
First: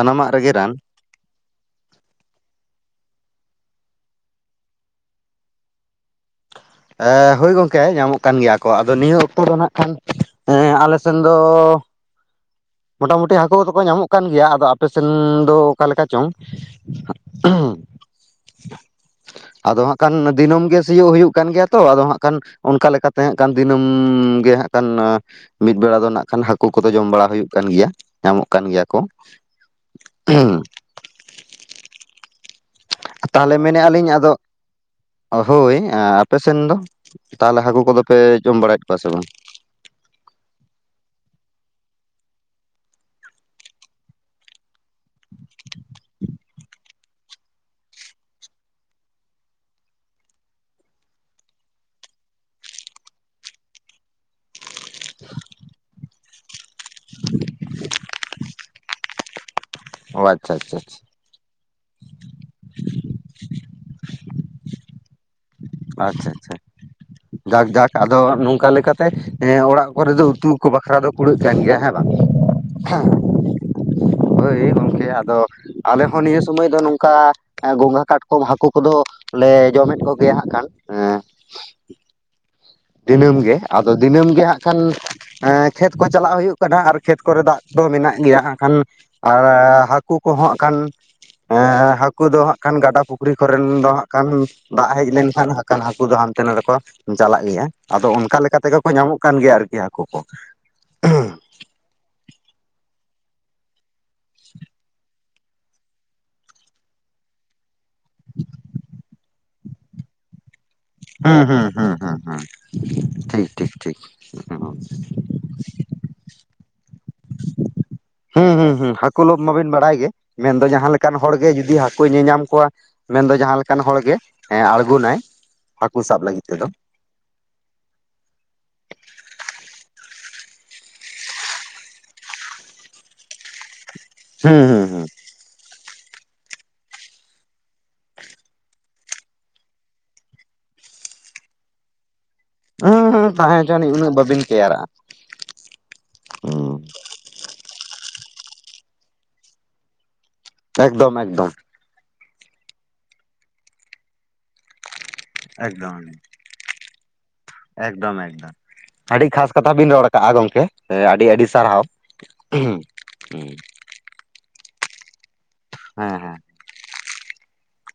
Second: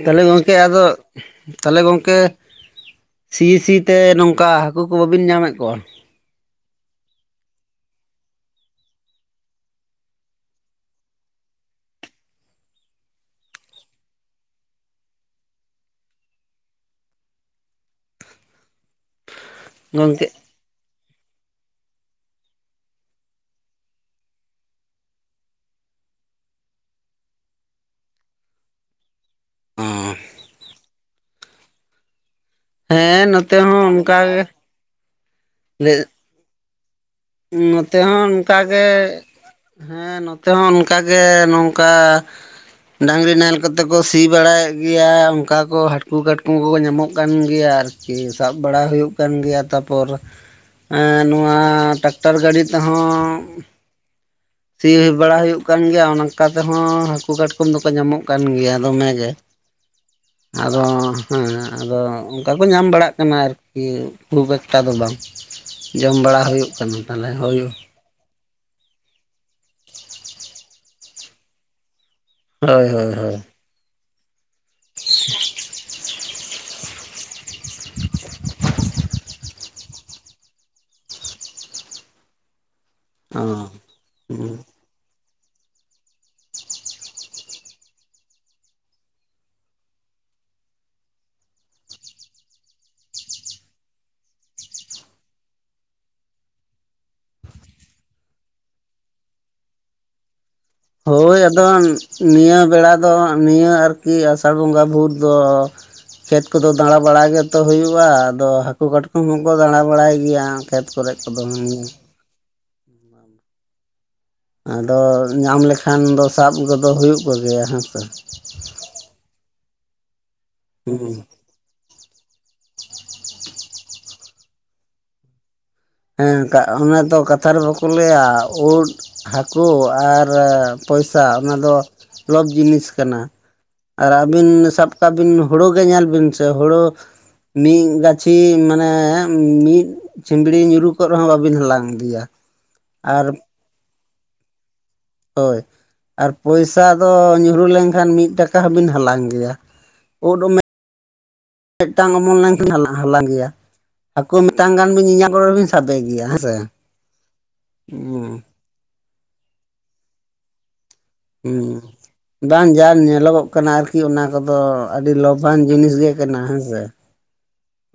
[inaudible] ᱛᱟᱦᱚᱞᱮ ᱨᱮᱜᱮ ᱜᱚᱝᱠᱮ ᱨᱟᱱ ᱟᱫᱚ ᱛᱟᱦᱚᱞᱮ ᱜᱚᱝᱠᱮ ᱥᱤ ᱥᱤ ᱛᱮ ᱱᱚᱝᱠᱟ ᱦᱟᱹᱠᱩ ᱠᱚ ᱵᱟᱹᱵᱤᱱ ᱧᱟᱢᱮᱫ ᱠᱚᱣᱟ᱾ ᱮ ᱦᱳᱭ ᱜᱚᱝᱠᱮ ᱧᱟᱢᱚᱜ ᱠᱟᱱ ᱜᱮᱭᱟ ᱠᱚ ᱟᱫᱚ ᱱᱤᱭᱟᱹ ᱚᱠᱛᱚ ᱫᱚ ᱱᱷᱟᱜ ᱠᱷᱟᱱ ᱮᱸ ᱟᱞᱮ ᱥᱮᱱ ᱫᱚ ᱢᱚᱴᱟᱢᱩᱴᱤ ᱦᱟᱠᱚ ᱠᱚᱫᱚ ᱠᱚ ᱧᱟᱢᱚᱜ ᱠᱟᱱ ᱜᱮᱭᱟ ᱟᱫᱚ ᱟᱯᱮ ᱥᱮᱱ ᱫᱚ ᱚᱠᱟ ᱞᱮᱠᱟ ᱪᱚᱝ [unintelligible] ᱟᱫᱚ ᱦᱟᱸᱜ ᱠᱷᱟᱱ ᱜᱚᱝᱠᱮ ᱫᱤᱱᱟᱹᱢ ᱜᱮ ᱥᱤᱭᱳᱜ ᱦᱩᱭᱩᱜ ᱠᱟᱱ ᱜᱮᱭᱟ ᱛᱚ ᱟᱫᱚ ᱦᱟᱸᱜ ᱠᱷᱟᱱ ᱚᱱᱠᱟ ᱞᱮᱠᱟᱛᱮ ᱦᱟᱸᱜ ᱠᱷᱟᱱ ᱫᱤᱱᱟᱹᱢ ᱜᱮ ᱦᱟᱸᱜ ᱠᱷᱟᱱ ᱢᱤᱫ ᱵᱮᱲᱟ ᱫᱚ ᱱᱷᱟᱜ ᱠᱷᱟᱱ ᱦᱟᱹᱠᱩ ᱠᱚᱫᱚ ᱡᱚᱢ ᱵᱟᱲᱟ ᱦᱩᱭᱩᱜ ᱠᱟᱱ ᱜᱮᱭᱟ ᱧᱟᱢᱚᱜ ᱠᱟᱱ ᱜᱮᱭᱟ ᱠᱚ ᱚ [unintelligible] ᱦᱮᱸ ᱱᱚᱛᱮ ᱛᱟᱦᱚᱞᱮ ᱢᱮᱱᱮᱫ ᱦᱚᱸ ᱟᱹᱞᱤᱧ ᱚᱱᱠᱟ ᱟᱫᱚ ᱜᱮ ᱦᱳᱭ ᱟᱸ ᱟᱯᱮ ᱥᱮᱱ ᱫᱚ ᱛᱟᱦᱚᱞᱮ ᱦᱟᱹᱠᱩ ᱱᱚᱛᱮ ᱠᱚᱫᱚ ᱯᱮ ᱦᱚᱸ ᱡᱚᱢ ᱚᱱᱠᱟ ᱵᱟᱲᱟᱭᱮᱫ ᱜᱮ ᱠᱚᱣᱟ ᱥᱮ ᱵᱟᱝ ᱦᱮᱸ ᱱᱚᱛᱮ ᱦᱚᱸ ᱚᱱᱠᱟ ᱜᱮ ᱱᱚᱝᱠᱟ ᱰᱟᱹᱝᱨᱤ ᱱᱟᱦᱮᱞ ᱠᱚᱛᱮ ᱠᱚ ᱥᱤ ᱵᱟᱲᱟᱭᱮᱫ ᱜᱮᱭᱟ ᱚᱱᱠᱟ ᱠᱚ ᱦᱟᱹᱴᱠᱩ ᱠᱟᱴᱠᱚᱢ ᱠᱚᱠᱚ ᱧᱟᱢᱚᱜ ᱠᱟᱱ ᱜᱮᱭᱟ ᱟᱨ ᱠᱤ ᱥᱟᱵᱽ ᱵᱟᱲᱟ ᱦᱩᱭᱩᱜ ᱠᱟᱱ ᱜᱮᱭᱟ ᱛᱟᱯᱚᱨ ᱮᱸ ᱱᱚᱣᱟ ᱴᱟᱠ ᱴᱟᱨ ᱜᱟᱹᱲᱤ ᱛᱮᱦᱚᱸ ᱥᱤ ᱵᱟᱲᱟ ᱦᱩᱭᱩᱜ ᱠᱟᱱ ᱜᱮᱭᱟ ᱚᱱᱟ ᱚᱱᱠᱟ ᱛᱮᱦᱚᱸ ᱦᱟᱹᱠᱩ ᱠᱟᱴᱠᱚᱢ ᱫᱚᱠᱚ ᱧᱟᱢᱚᱜ ᱠᱟᱱ ᱜᱮᱭᱟ ᱫᱚᱢᱮ ᱚ ᱟᱪᱪᱷᱟ ᱟᱪᱪᱷᱟ ᱟᱫᱚ ᱟᱪᱪᱷᱟ ᱦᱮᱸ ᱟᱫᱚ ᱚᱱᱠᱟ ᱠᱚ ᱧᱟᱢ ᱵᱟᱲᱟ-ᱜ ᱠᱟᱱᱟ ᱟᱨᱠᱤ ᱠᱷᱩᱵ ᱮᱠᱴᱟ ᱫᱚ ᱵᱟᱝ᱾ ᱡᱚᱢ ᱟᱪᱪᱷᱟ ᱵᱟᱲᱟ ᱟᱪᱪᱷᱟ ᱦᱳᱭᱳᱜ ᱠᱟᱱᱟ᱾ ᱛᱟᱦᱚᱞᱮ ᱦᱳᱭ ᱡᱟᱠ ᱡᱟᱠ ᱟᱫᱚ ᱱᱚᱝᱠᱟ ᱞᱮᱠᱟᱛᱮ ᱮᱸ ᱚᱲᱟᱜ ᱠᱚᱨᱮ ᱫᱚ ᱩᱛᱩ ᱠᱚ ᱵᱟᱠᱷᱨᱟ ᱫᱚ ᱠᱩᱲᱟᱹᱜ ᱠᱟᱱ ᱜᱮᱭᱟ ᱦᱮ ᱦᱳᱭ ᱦᱳᱭ ᱦᱳᱭ᱾ ᱦᱳᱭ ᱜᱚᱢᱠᱮ ᱟᱫᱚ ᱟᱞᱮ ᱦᱚᱸ ᱱᱤᱭᱟᱹ ᱥᱚᱢᱚᱭ ᱫᱚ ᱱᱚᱝᱠᱟ᱾ ᱜᱚᱸᱜᱷᱟ ᱠᱟᱴᱠᱚᱢ ᱦᱟᱠᱳ ᱠᱚᱫᱚ ᱞᱮ ᱡᱚᱢᱮᱫ ᱠᱚᱜᱮᱭᱟ ᱦᱟᱸᱜ ᱠᱷᱟᱱ ᱮᱸ᱾ ᱫᱤᱱᱟᱹᱢ ᱚ ᱜᱮ ᱟᱫᱚ ᱫᱤᱱᱟᱹᱢ ᱜᱮ ᱦᱩᱸ ᱦᱟᱸᱜ ᱠᱷᱟᱱ᱾ ᱮᱸ ᱠᱷᱮᱛ ᱠᱚ ᱪᱟᱞᱟᱜ ᱦᱳᱭᱳᱜ ᱠᱟᱱᱟ ᱟᱨ ᱠᱷᱮᱛ ᱠᱚᱨᱮ ᱫᱟᱜ ᱫᱚ ᱢᱮᱱᱟᱜ ᱜᱮᱭᱟ ᱦᱟᱸᱜ ᱠᱷᱟᱱ᱾ ᱟᱨ ᱦᱟᱠᱩ ᱠᱚᱦᱚᱸ ᱟᱸᱜ ᱠᱷᱟᱱ᱾ ᱮᱸ ᱦᱟᱠᱩ ᱫᱚ ᱦᱟᱸᱜ ᱠᱷᱟᱱ ᱜᱟᱰᱟ ᱯᱩᱠᱷᱨᱤ ᱠᱚᱨᱮᱱ ᱫᱚ ᱦᱟᱸᱜ ᱠᱷᱟᱱ᱾ ᱫᱟᱜ ᱦᱮᱡ ᱞᱮᱱᱠᱷᱟᱱ ᱦᱟᱠᱟ ᱦᱟᱠᱩ ᱫᱚ ᱦᱟᱱᱛᱮ ᱱᱟᱛᱮ ᱠᱚ ᱪᱟᱞᱟᱜ ᱜᱮᱭᱟ᱾ ᱟᱫᱚ ᱚᱱᱠᱟ ᱞᱮᱠᱟ ᱛᱮᱜᱮ ᱠᱚ ᱧᱟᱢᱚᱜ ᱠᱟᱱ ᱜᱮᱭᱟ ᱟᱨᱠᱤ ᱦᱟᱠᱳ ᱠᱚ᱾ ᱦᱳᱭ ᱟᱫᱚ ᱱᱤᱭᱟᱹ ᱵᱮᱲᱟ ᱫᱚ ᱱᱤᱭᱟᱹ ᱟᱨᱠᱤ ᱟᱥᱟᱲ ᱵᱚᱸᱜᱟ ᱵᱷᱩᱨ᱾ ᱫᱚ ᱠᱷᱮᱛ ᱠᱚᱫᱚ ᱫᱟᱸᱬᱟ ᱵᱟᱲᱟᱭ ᱜᱮᱛᱚ ᱦᱩᱭᱩᱜᱼᱟ ᱟᱫᱚ ᱦᱟᱠᱩ ᱠᱟᱴ ᱦᱚᱸ ᱠᱚ ᱫᱟᱸᱬᱟ ᱵᱟᱲᱟᱭ ᱜᱮᱭᱟ᱾ ᱠᱷᱮᱛ ᱠᱚᱨᱮ ᱠᱚᱫᱚ ᱦᱩᱸ ᱦᱩᱸ ᱱᱤᱭᱟᱹ᱾ ᱦᱩᱸ ᱦᱩᱸ ᱦᱩᱸ ᱴᱷᱤᱠ ᱴᱷᱤᱠ ᱴᱷᱤᱠ᱾ ᱟᱫᱚ ᱧᱟᱢ ᱞᱮᱠᱷᱟᱱ ᱫᱚ ᱥᱟᱵ ᱠᱚᱫᱚ ᱦᱳᱭᱳᱜ ᱠᱚᱜᱮᱭᱟ ᱦᱮᱸᱥᱮ᱾ ᱦᱩᱸ ᱦᱩᱸ ᱦᱩᱸ ᱦᱟᱠᱩ ᱞᱳᱵᱷ ᱢᱟᱵᱤᱱ ᱵᱟᱲᱟᱭ ᱜᱮ ᱢᱮᱱᱫᱚ ᱡᱟᱸᱦᱟ ᱦᱩᱸ ᱞᱮᱠᱟᱱ ᱦᱚᱲ ᱜᱮ ᱡᱩᱫᱤ ᱦᱟ ᱠᱩᱭ ᱧᱮᱧᱟᱢ ᱠᱚᱣᱟ ᱢᱮᱱᱫᱚ ᱡᱟᱸᱦᱟ ᱞᱮᱠᱟᱱ ᱦᱚᱲ ᱜᱮ ᱮᱸ ᱟᱸᱬᱜᱳᱱᱟ-ᱭ᱾ ᱦᱮᱸ ᱠᱟ ᱚᱱᱟ ᱫᱚ ᱠᱟᱛ ᱱᱮᱛᱟᱨ ᱵᱟᱠᱩ ᱞᱟᱹᱭᱟ ᱩᱫ ᱦᱟᱠᱩ ᱟᱨ ᱯᱚᱭᱥᱟ ᱚᱱᱟ ᱫᱚ᱾ ᱞᱚᱵᱽ ᱡᱤᱱᱤᱥ ᱠᱟᱱᱟ ᱟᱨ ᱟᱵᱤᱱ ᱦᱩᱸ ᱦᱩᱸ ᱥᱟᱵ ᱦᱩᱸ ᱥᱟᱵ ᱵᱤᱱ ᱦᱳᱲᱳ ᱜᱮ ᱧᱮᱞ ᱵᱤᱱ ᱥᱮ ᱦᱳᱲᱳ᱾ ᱢᱤᱜ ᱜᱟᱪᱷᱤ ᱢᱟᱱᱮ ᱢᱤᱜ ᱪᱷᱤᱢᱲᱤ ᱧᱩ ᱧᱩᱨᱩ ᱠᱚᱜ ᱨᱮᱦᱚᱸ ᱵᱟᱵᱤᱱ ᱦᱟᱞᱟᱝ ᱤᱫᱤᱭᱟ᱾ ᱩᱸᱦᱩ ᱩᱸᱦᱩ ᱟᱨ ᱛᱟᱸᱦᱮ ᱦᱚᱪᱚᱱᱤᱡ ᱩᱱᱟᱹᱜ ᱵᱟᱵᱤᱱ ᱠᱮᱭᱟᱨᱟᱜ-ᱟ᱾ ᱦᱳᱭ ᱟᱨ ᱯᱚᱭᱥᱟ ᱫᱚ ᱧᱩᱨᱩ ᱞᱮᱱᱠᱷᱟᱱ ᱢᱤᱫ ᱴᱟᱠᱟ ᱦᱚᱸᱵᱤᱱ ᱦᱟᱞᱟᱝ ᱜᱮᱭᱟ ᱩᱫ ᱮᱠᱫᱚᱢ ᱮᱠᱫᱚᱢ᱾ ᱢᱮᱜᱴᱟᱝ ᱚᱢᱚᱱ ᱞᱮᱱᱠᱷᱟᱱ ᱦᱟᱞᱟ ᱦᱟᱞᱟᱝ ᱜᱮᱭᱟ᱾ ᱦᱟᱠᱩ ᱢᱮᱴᱟᱝ ᱜᱟᱱ ᱵᱤᱱ ᱧᱮᱧᱟᱢ ᱠᱚ [unintelligible] ᱥᱟᱵᱮ ᱮᱠᱫᱚᱢ ᱜᱮᱭᱟ ᱦᱮᱸᱥᱮ᱾ ᱟᱰᱤ ᱠᱷᱟᱥ ᱠᱟᱛᱷᱟ ᱵᱤᱱ ᱨᱚᱲ ᱠᱟᱜ-ᱟ ᱜᱚᱢᱠᱮ᱾ ᱟᱹᱰᱤ ᱟᱹᱰᱤ ᱩᱸ ᱥᱟᱨᱦᱟᱣ ᱦᱮᱸ ᱵᱟᱝ ᱡᱟ ᱧᱮᱞᱚᱜᱚᱜ ᱦᱮᱸ ᱠᱟᱱᱟ ᱟᱨ ᱠᱤ ᱚᱱᱟ ᱠᱚᱫᱚ ᱟᱰᱤ ᱞᱚᱵᱷᱟᱱ ᱡᱤᱱᱤᱥ ᱜᱮ ᱠᱟᱱᱟ ᱦᱮᱸ ᱥᱮ᱾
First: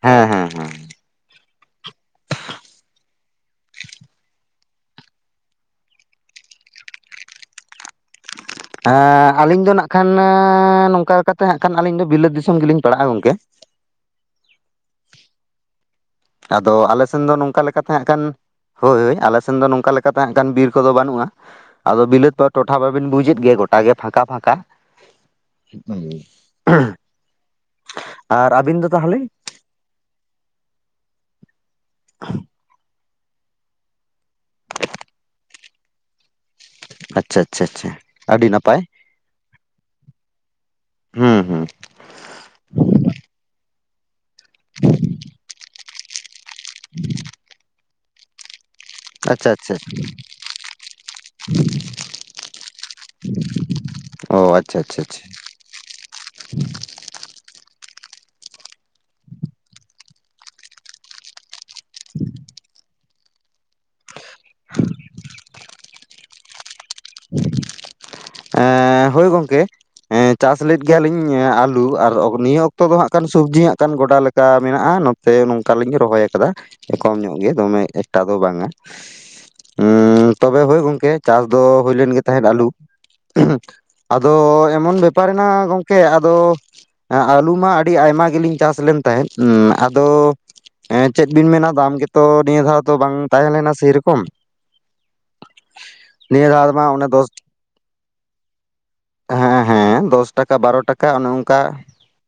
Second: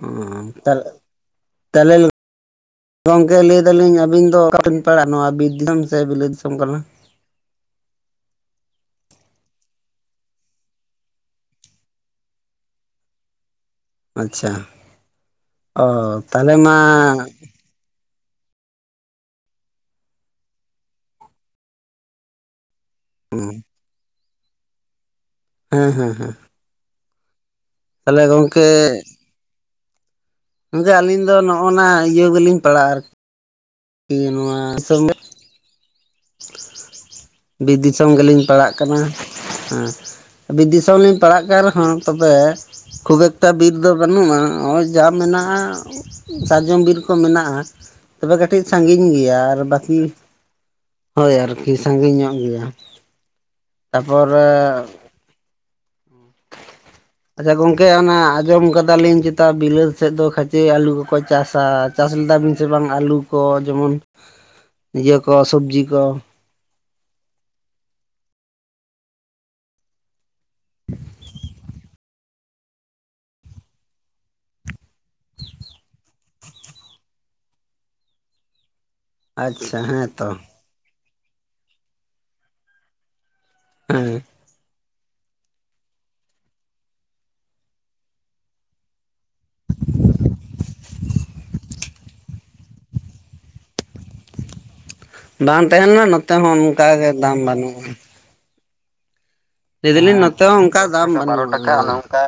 ᱦᱮᱸ ᱚᱸ ᱦᱮᱸ ᱦᱮᱸ ᱛᱟᱞ ᱛᱟᱞᱦᱮ᱾ ᱜᱚᱢᱠᱮ ᱞᱟᱹᱭ ᱫᱟᱞᱤᱧ ᱟᱹᱵᱤᱱ ᱫᱚ ᱚᱠᱟᱵᱤᱱ ᱯᱟᱲᱟᱜ-ᱟ ᱱᱚᱣᱟ ᱵᱤᱨ ᱫᱤᱥᱚᱢ ᱥᱮ ᱵᱤᱞᱟᱹᱛ ᱫᱤᱥᱚᱢ ᱠᱟᱱᱟ? ᱟᱸ ᱟᱞᱤᱧ ᱫᱚ ᱱᱟᱜ ᱠᱷᱟᱱ ᱟᱻ ᱱᱚᱝᱠᱟ ᱞᱮᱠᱟᱛᱮ ᱦᱟᱸᱜ ᱠᱷᱟᱱᱞᱤᱧ ᱵᱤᱞᱟᱹᱛ ᱫᱤᱥᱚᱢ ᱜᱮᱞᱤᱧ ᱯᱟᱲᱟᱜ-ᱟ ᱜᱚᱝᱠᱮ᱾ ᱟᱪ-ᱪᱷᱟ ᱚ ᱛᱟᱦᱞᱮ ᱢᱟ ᱠᱟᱛᱷᱟ ᱦᱟᱸᱜ ᱠᱷᱟᱱ ᱦᱳᱭ ᱟᱞᱮ ᱥᱮᱱ ᱫᱚ ᱱᱚᱝᱠᱟ ᱞᱮᱠᱟᱛᱮ ᱟᱸᱜ ᱠᱷᱟᱱ ᱵᱤᱨ ᱠᱚᱫᱚ ᱵᱟᱱᱩᱜ-ᱟ ᱟᱫᱚ ᱵᱤᱞᱟᱹᱛ᱾ ᱴᱚᱴᱷᱟ ᱵᱟᱵᱤᱱ ᱵᱩᱡᱮᱫ ᱦᱮᱸ ᱜᱮᱭᱟ ᱜᱚᱴᱟ ᱜᱮ ᱯᱷᱟᱸᱠᱟ ᱯᱷᱟᱸᱠᱟ᱾ ᱦᱮᱸ ᱦᱮᱸ ᱛᱟᱦᱚᱞᱮ ᱟᱨ ᱜᱚᱝᱠᱮ ᱟᱵᱤᱱ ᱫᱚ ᱛᱟᱦᱞᱮ? ᱜᱚᱝᱠᱮ ᱟᱞᱤᱧ ᱫᱚ ᱱᱚᱜ-ᱱᱟ ᱤᱭᱟᱹ ᱜᱮᱞᱤᱧ ᱯᱟᱲᱟᱜ-ᱟ ᱟᱨ ᱠᱤ ᱱᱚᱣᱟ ᱥᱚ [unintelligible] ᱵᱤᱨ ᱟᱪᱪᱷᱟ ᱫᱤᱥᱚᱢ ᱜᱮᱞᱤᱧ ᱟᱹᱰᱤ ᱯᱟᱲᱟᱜ ᱱᱟᱯᱟᱭ ᱠᱟᱱᱟ ᱦᱮᱸ ᱵᱤᱨ ᱫᱤᱥᱚᱢ ᱞᱤᱧ ᱦᱩᱸ ᱯᱟᱲᱟᱜ ᱠᱟᱱ ᱦᱩᱸ ᱨᱮᱦᱚᱸ᱾ ᱛᱚᱵᱮ ᱠᱷᱩᱵ ᱮᱠᱴᱟ ᱵᱤᱨ ᱫᱚ ᱵᱟᱱᱩᱜ-ᱟ ᱦᱚᱸᱜ-ᱚᱭ ᱡᱟ ᱢᱮᱱᱟᱜ-ᱟ᱾ ᱥᱟᱨᱡᱚᱢ ᱵᱤᱨ ᱠᱚ ᱢᱮᱱᱟᱜ-ᱟ, ᱛᱚᱵᱮ ᱠᱟᱹᱴᱤᱡ ᱥᱟᱺᱜᱤᱧ ᱜᱮᱭᱟ ᱟᱪᱪᱷᱟ ᱟᱨ ᱟᱪᱪᱷᱟ ᱵᱟᱹᱠᱤ ᱦᱳᱭ ᱟᱨᱠᱤ ᱥᱟᱺᱜᱤᱧᱚᱜ ᱜᱮᱭᱟ᱾ ᱚ ᱛᱟᱯᱚᱨᱮ [inaudible] ᱛᱚᱵᱮ ᱜᱚᱝᱠᱮ ᱚᱱᱟ ᱟᱸᱡᱚᱢ ᱠᱟᱫᱟᱞᱤᱧ ᱪᱮᱛᱟ ᱵᱤᱞᱟᱹᱛ ᱥᱮᱫ ᱫᱚ ᱠᱷᱟᱪᱮ ᱟᱹᱞᱩ ᱠᱚᱠᱚ ᱪᱟᱥᱟ᱾ ᱪᱟᱥ ᱞᱮᱫᱟᱵᱤᱱ ᱥᱮ ᱵᱟᱝ ᱟᱹᱞᱩ ᱠᱚ, ᱡᱮᱢᱚᱱ ᱤᱭᱟᱹ ᱠᱚ ᱥᱚᱵᱽᱡᱤ ᱠᱚ? ᱮᱸᱻ ᱦᱳᱭ ᱜᱚᱝᱠᱮ ᱦᱮᱸ ᱪᱟᱥ ᱞᱮᱫ ᱜᱮᱭᱟᱞᱤᱧ ᱟᱹᱞᱩ, ᱟᱨ ᱱᱤᱭᱟᱹ ᱚᱠᱛᱚ ᱫᱚ ᱦᱟᱸᱜ ᱠᱷᱟᱱ ᱥᱚᱵᱽᱡᱤ ᱦᱟᱸᱜ ᱠᱷᱟᱱ ᱜᱚᱰᱟ ᱞᱮ ᱠᱟ ᱢᱮᱱᱟᱜ-ᱟ ᱱᱚᱛᱮ ᱱᱚᱝᱠᱟ ᱞᱤᱧ ᱨᱚᱦᱚᱭ ᱟᱠᱟᱫᱟ ᱠᱚᱢ ᱧᱚᱜ ᱜᱮ, ᱫᱚᱢᱮ ᱮᱠᱴᱟ ᱫᱚ ᱵᱟᱝᱟ᱾ ᱟᱪᱪᱷᱟ ᱦᱮᱸ ᱛᱚ᱾ ᱦᱳᱭ ᱦᱳᱭ ᱜᱚᱝᱠᱮ, ᱪᱟᱥ ᱫᱚ ᱦᱩᱭᱞᱮᱱ ᱜᱮ ᱛᱟᱦᱮᱸᱫ ᱟᱹᱞᱩ᱾ ᱦᱮᱸ ᱟᱫᱚ ᱮᱢᱚᱱ ᱵᱮᱯᱟᱨᱮᱱᱟ ᱜᱚᱝᱠᱮ ᱟᱫᱚ ᱦᱮᱸ ᱟᱹᱞᱩ ᱢᱟ ᱟᱹᱰᱤ ᱟᱭᱢᱟ ᱜᱮᱞᱤᱧ ᱪᱟᱥ ᱞᱮᱱ ᱛᱟᱦᱮᱸᱫ, ᱩᱸᱻ ᱟᱫᱚ ᱮᱸᱻ, ᱪᱮᱫ ᱵᱤᱱ ᱢᱮᱱᱟ ᱫᱟᱢ ᱜᱮᱛᱚ ᱱᱤᱭᱟᱹ ᱫᱷᱟᱣ ᱫᱚ ᱵᱟᱝ ᱛᱟᱦᱮᱸ ᱞᱮᱱᱟ ᱥᱮᱨᱚᱠᱚᱢ᱾ ᱵᱟᱝ ᱛᱟᱦᱮᱸ ᱞᱮᱱᱟ ᱱᱚᱛᱮ ᱱᱤᱭᱟᱹ ᱦᱚᱸ ᱫᱷᱟᱣ ᱢᱟ ᱚᱱᱠᱟᱜ ᱚᱱᱮ ᱜᱮ ᱫᱚᱥ ᱫᱟᱢ ᱵᱟᱹᱱᱩᱜ-ᱟ᱾ ᱦᱮᱸ ᱦᱮᱸ ᱫᱟᱞᱤᱧ ᱫᱚᱥ ᱱᱚᱛᱮ ᱴᱟᱠᱟ, ᱦᱚᱸ ᱵᱟᱨᱚ ᱚᱱᱠᱟ ᱴᱟᱠᱟ ᱫᱟᱢ ᱚᱱᱮ ᱵᱟᱹᱱᱩᱜᱼᱟ ᱚᱝᱠᱟ ᱟᱹᱞᱩ ᱫᱚ᱾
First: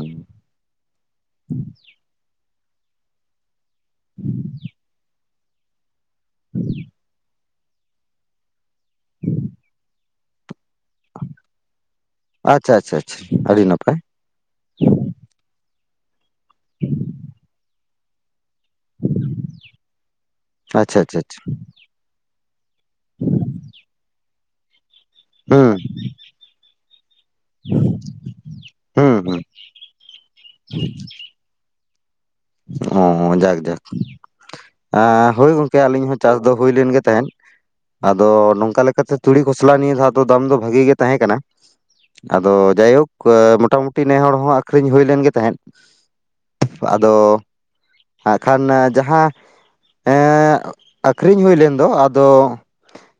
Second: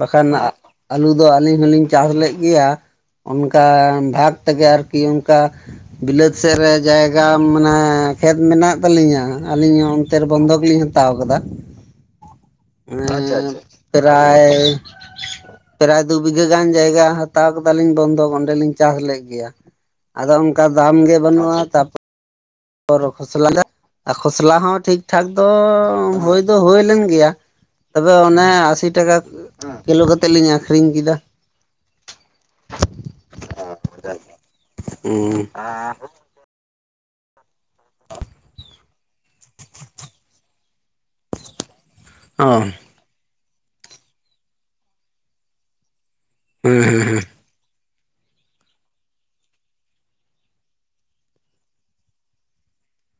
ᱵᱟᱠᱷᱟᱱ ᱟᱹᱞᱩ ᱫᱚ ᱟᱹᱞᱤᱧ ᱦᱚᱸᱞᱤᱧ ᱪᱟᱥ ᱞᱮᱫ ᱜᱮᱭᱟ᱾ ᱚᱱᱠᱟ ᱵᱷᱟᱜᱽ ᱛᱮᱜᱮ ᱟᱨᱠᱤ, ᱚᱱᱠᱟ ᱵᱤᱞᱟᱹᱛ ᱥᱮᱫ ᱨᱮ ᱡᱟᱭᱜᱟ ᱢᱟᱱᱮ ᱠᱷᱮᱛ ᱢᱮᱱᱟᱜ ᱛᱟᱹᱞᱤᱧᱟ, ᱟᱹᱞᱤᱧ ᱦᱚᱸ ᱚᱱᱛᱮ ᱨᱮ ᱵᱚᱱᱫᱷᱚᱠ ᱞᱤᱧ ᱦᱟᱛᱟᱣ ᱠᱟᱫᱟ᱾ ᱟᱪᱪᱷᱟ ᱟᱪᱪᱷᱟ ᱟᱪᱪᱷᱟ ᱦᱮᱸ, ᱟᱹᱰᱤ ᱱᱟᱯᱟᱭ ᱯᱨᱟᱭ ᱯᱨᱟᱭ ᱫᱩ ᱵᱤᱜᱷᱟᱹ ᱜᱟᱱ ᱡᱟᱭᱜᱟ ᱦᱟᱛᱟᱣ ᱠᱟᱫᱟᱞᱤᱧ ᱵᱚᱱᱫᱷᱚᱠ ᱚᱸᱰᱮᱞᱤᱧ ᱪᱟᱥ ᱞᱮᱫ ᱜᱮᱭᱟ᱾ ᱟᱫᱚ ᱚᱱᱠᱟ ᱫᱟᱢ ᱟᱪᱪᱷᱟ ᱜᱮ ᱟᱪᱪᱷᱟ ᱟᱪᱪᱷᱟ ᱵᱟᱹᱱᱩᱜᱼᱟ ᱛᱟᱯᱚᱨ [unintelligible] ᱠᱷᱚᱥᱞᱟ, ᱟᱨ ᱠᱷᱚᱥᱞᱟ ᱦᱚᱸ ᱴᱷᱤᱠ ᱴᱷᱟᱠ ᱫᱚ ᱦᱩᱸ ᱦᱩᱭ ᱫᱚ ᱦᱩᱭ ᱞᱮᱱ ᱜᱮᱭᱟ, ᱛᱚᱵᱮ ᱚᱱᱮ ᱟᱥᱤ ᱴᱟᱠᱟ ᱦᱩᱸ ᱦᱩᱸ ᱠᱤᱞᱳ ᱠᱟᱛᱮᱜ ᱞᱤᱧ ᱟᱠᱷᱨᱤᱧ ᱠᱮᱫᱟ᱾ ᱚᱻ ᱡᱟᱠ ᱡᱟᱠ᱾ ᱟᱻ ᱦᱳᱭ ᱜᱚᱝᱠᱮ ᱟᱹᱞᱤᱧ ᱦᱚᱸ ᱪᱟᱥ ᱫᱚ ᱦᱩᱭ ᱞᱮᱱ ᱜᱮ ᱛᱟᱦᱮᱸᱫ᱾ ᱟᱫᱚ ᱱᱚᱝᱠᱟ ᱞᱮᱠᱟᱛᱮ ᱛᱩᱲᱤ, ᱠᱷᱚᱥᱞᱟ ᱱᱤᱭᱟᱹ ᱫᱷᱟᱣ ᱫᱚ ᱫᱟᱢ ᱫᱚ ᱵᱷᱟᱜᱤ ᱜᱮ ᱛᱟᱦᱮᱸ ᱠᱟᱱᱟ᱾ ᱚ ᱟᱫᱚ ᱦᱮᱸ ᱡᱟᱭᱦᱳᱠ ᱢᱳᱴᱟᱢᱩᱴᱤ ᱱᱮ ᱦᱚᱲ ᱦᱚᱸ ᱟᱠᱷᱨᱤᱧ ᱦᱩᱭ ᱞᱮᱱ ᱜᱮ ᱛᱟᱦᱮᱸᱫ᱾ ᱦᱮᱸ ᱦᱮᱸ ᱟᱫᱚ ᱦᱟᱸᱜ ᱠᱷᱟᱱ ᱡᱟᱦᱟᱸ ᱮᱸᱻᱜ, ᱟᱹᱠᱷᱨᱤᱧ ᱦᱩᱭ ᱞᱮᱱ ᱫᱚ ᱟᱫᱚ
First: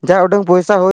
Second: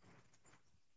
ᱡᱟ ᱩᱰᱟᱹᱝ ᱯᱚᱭᱥᱟ ᱦᱩᱭ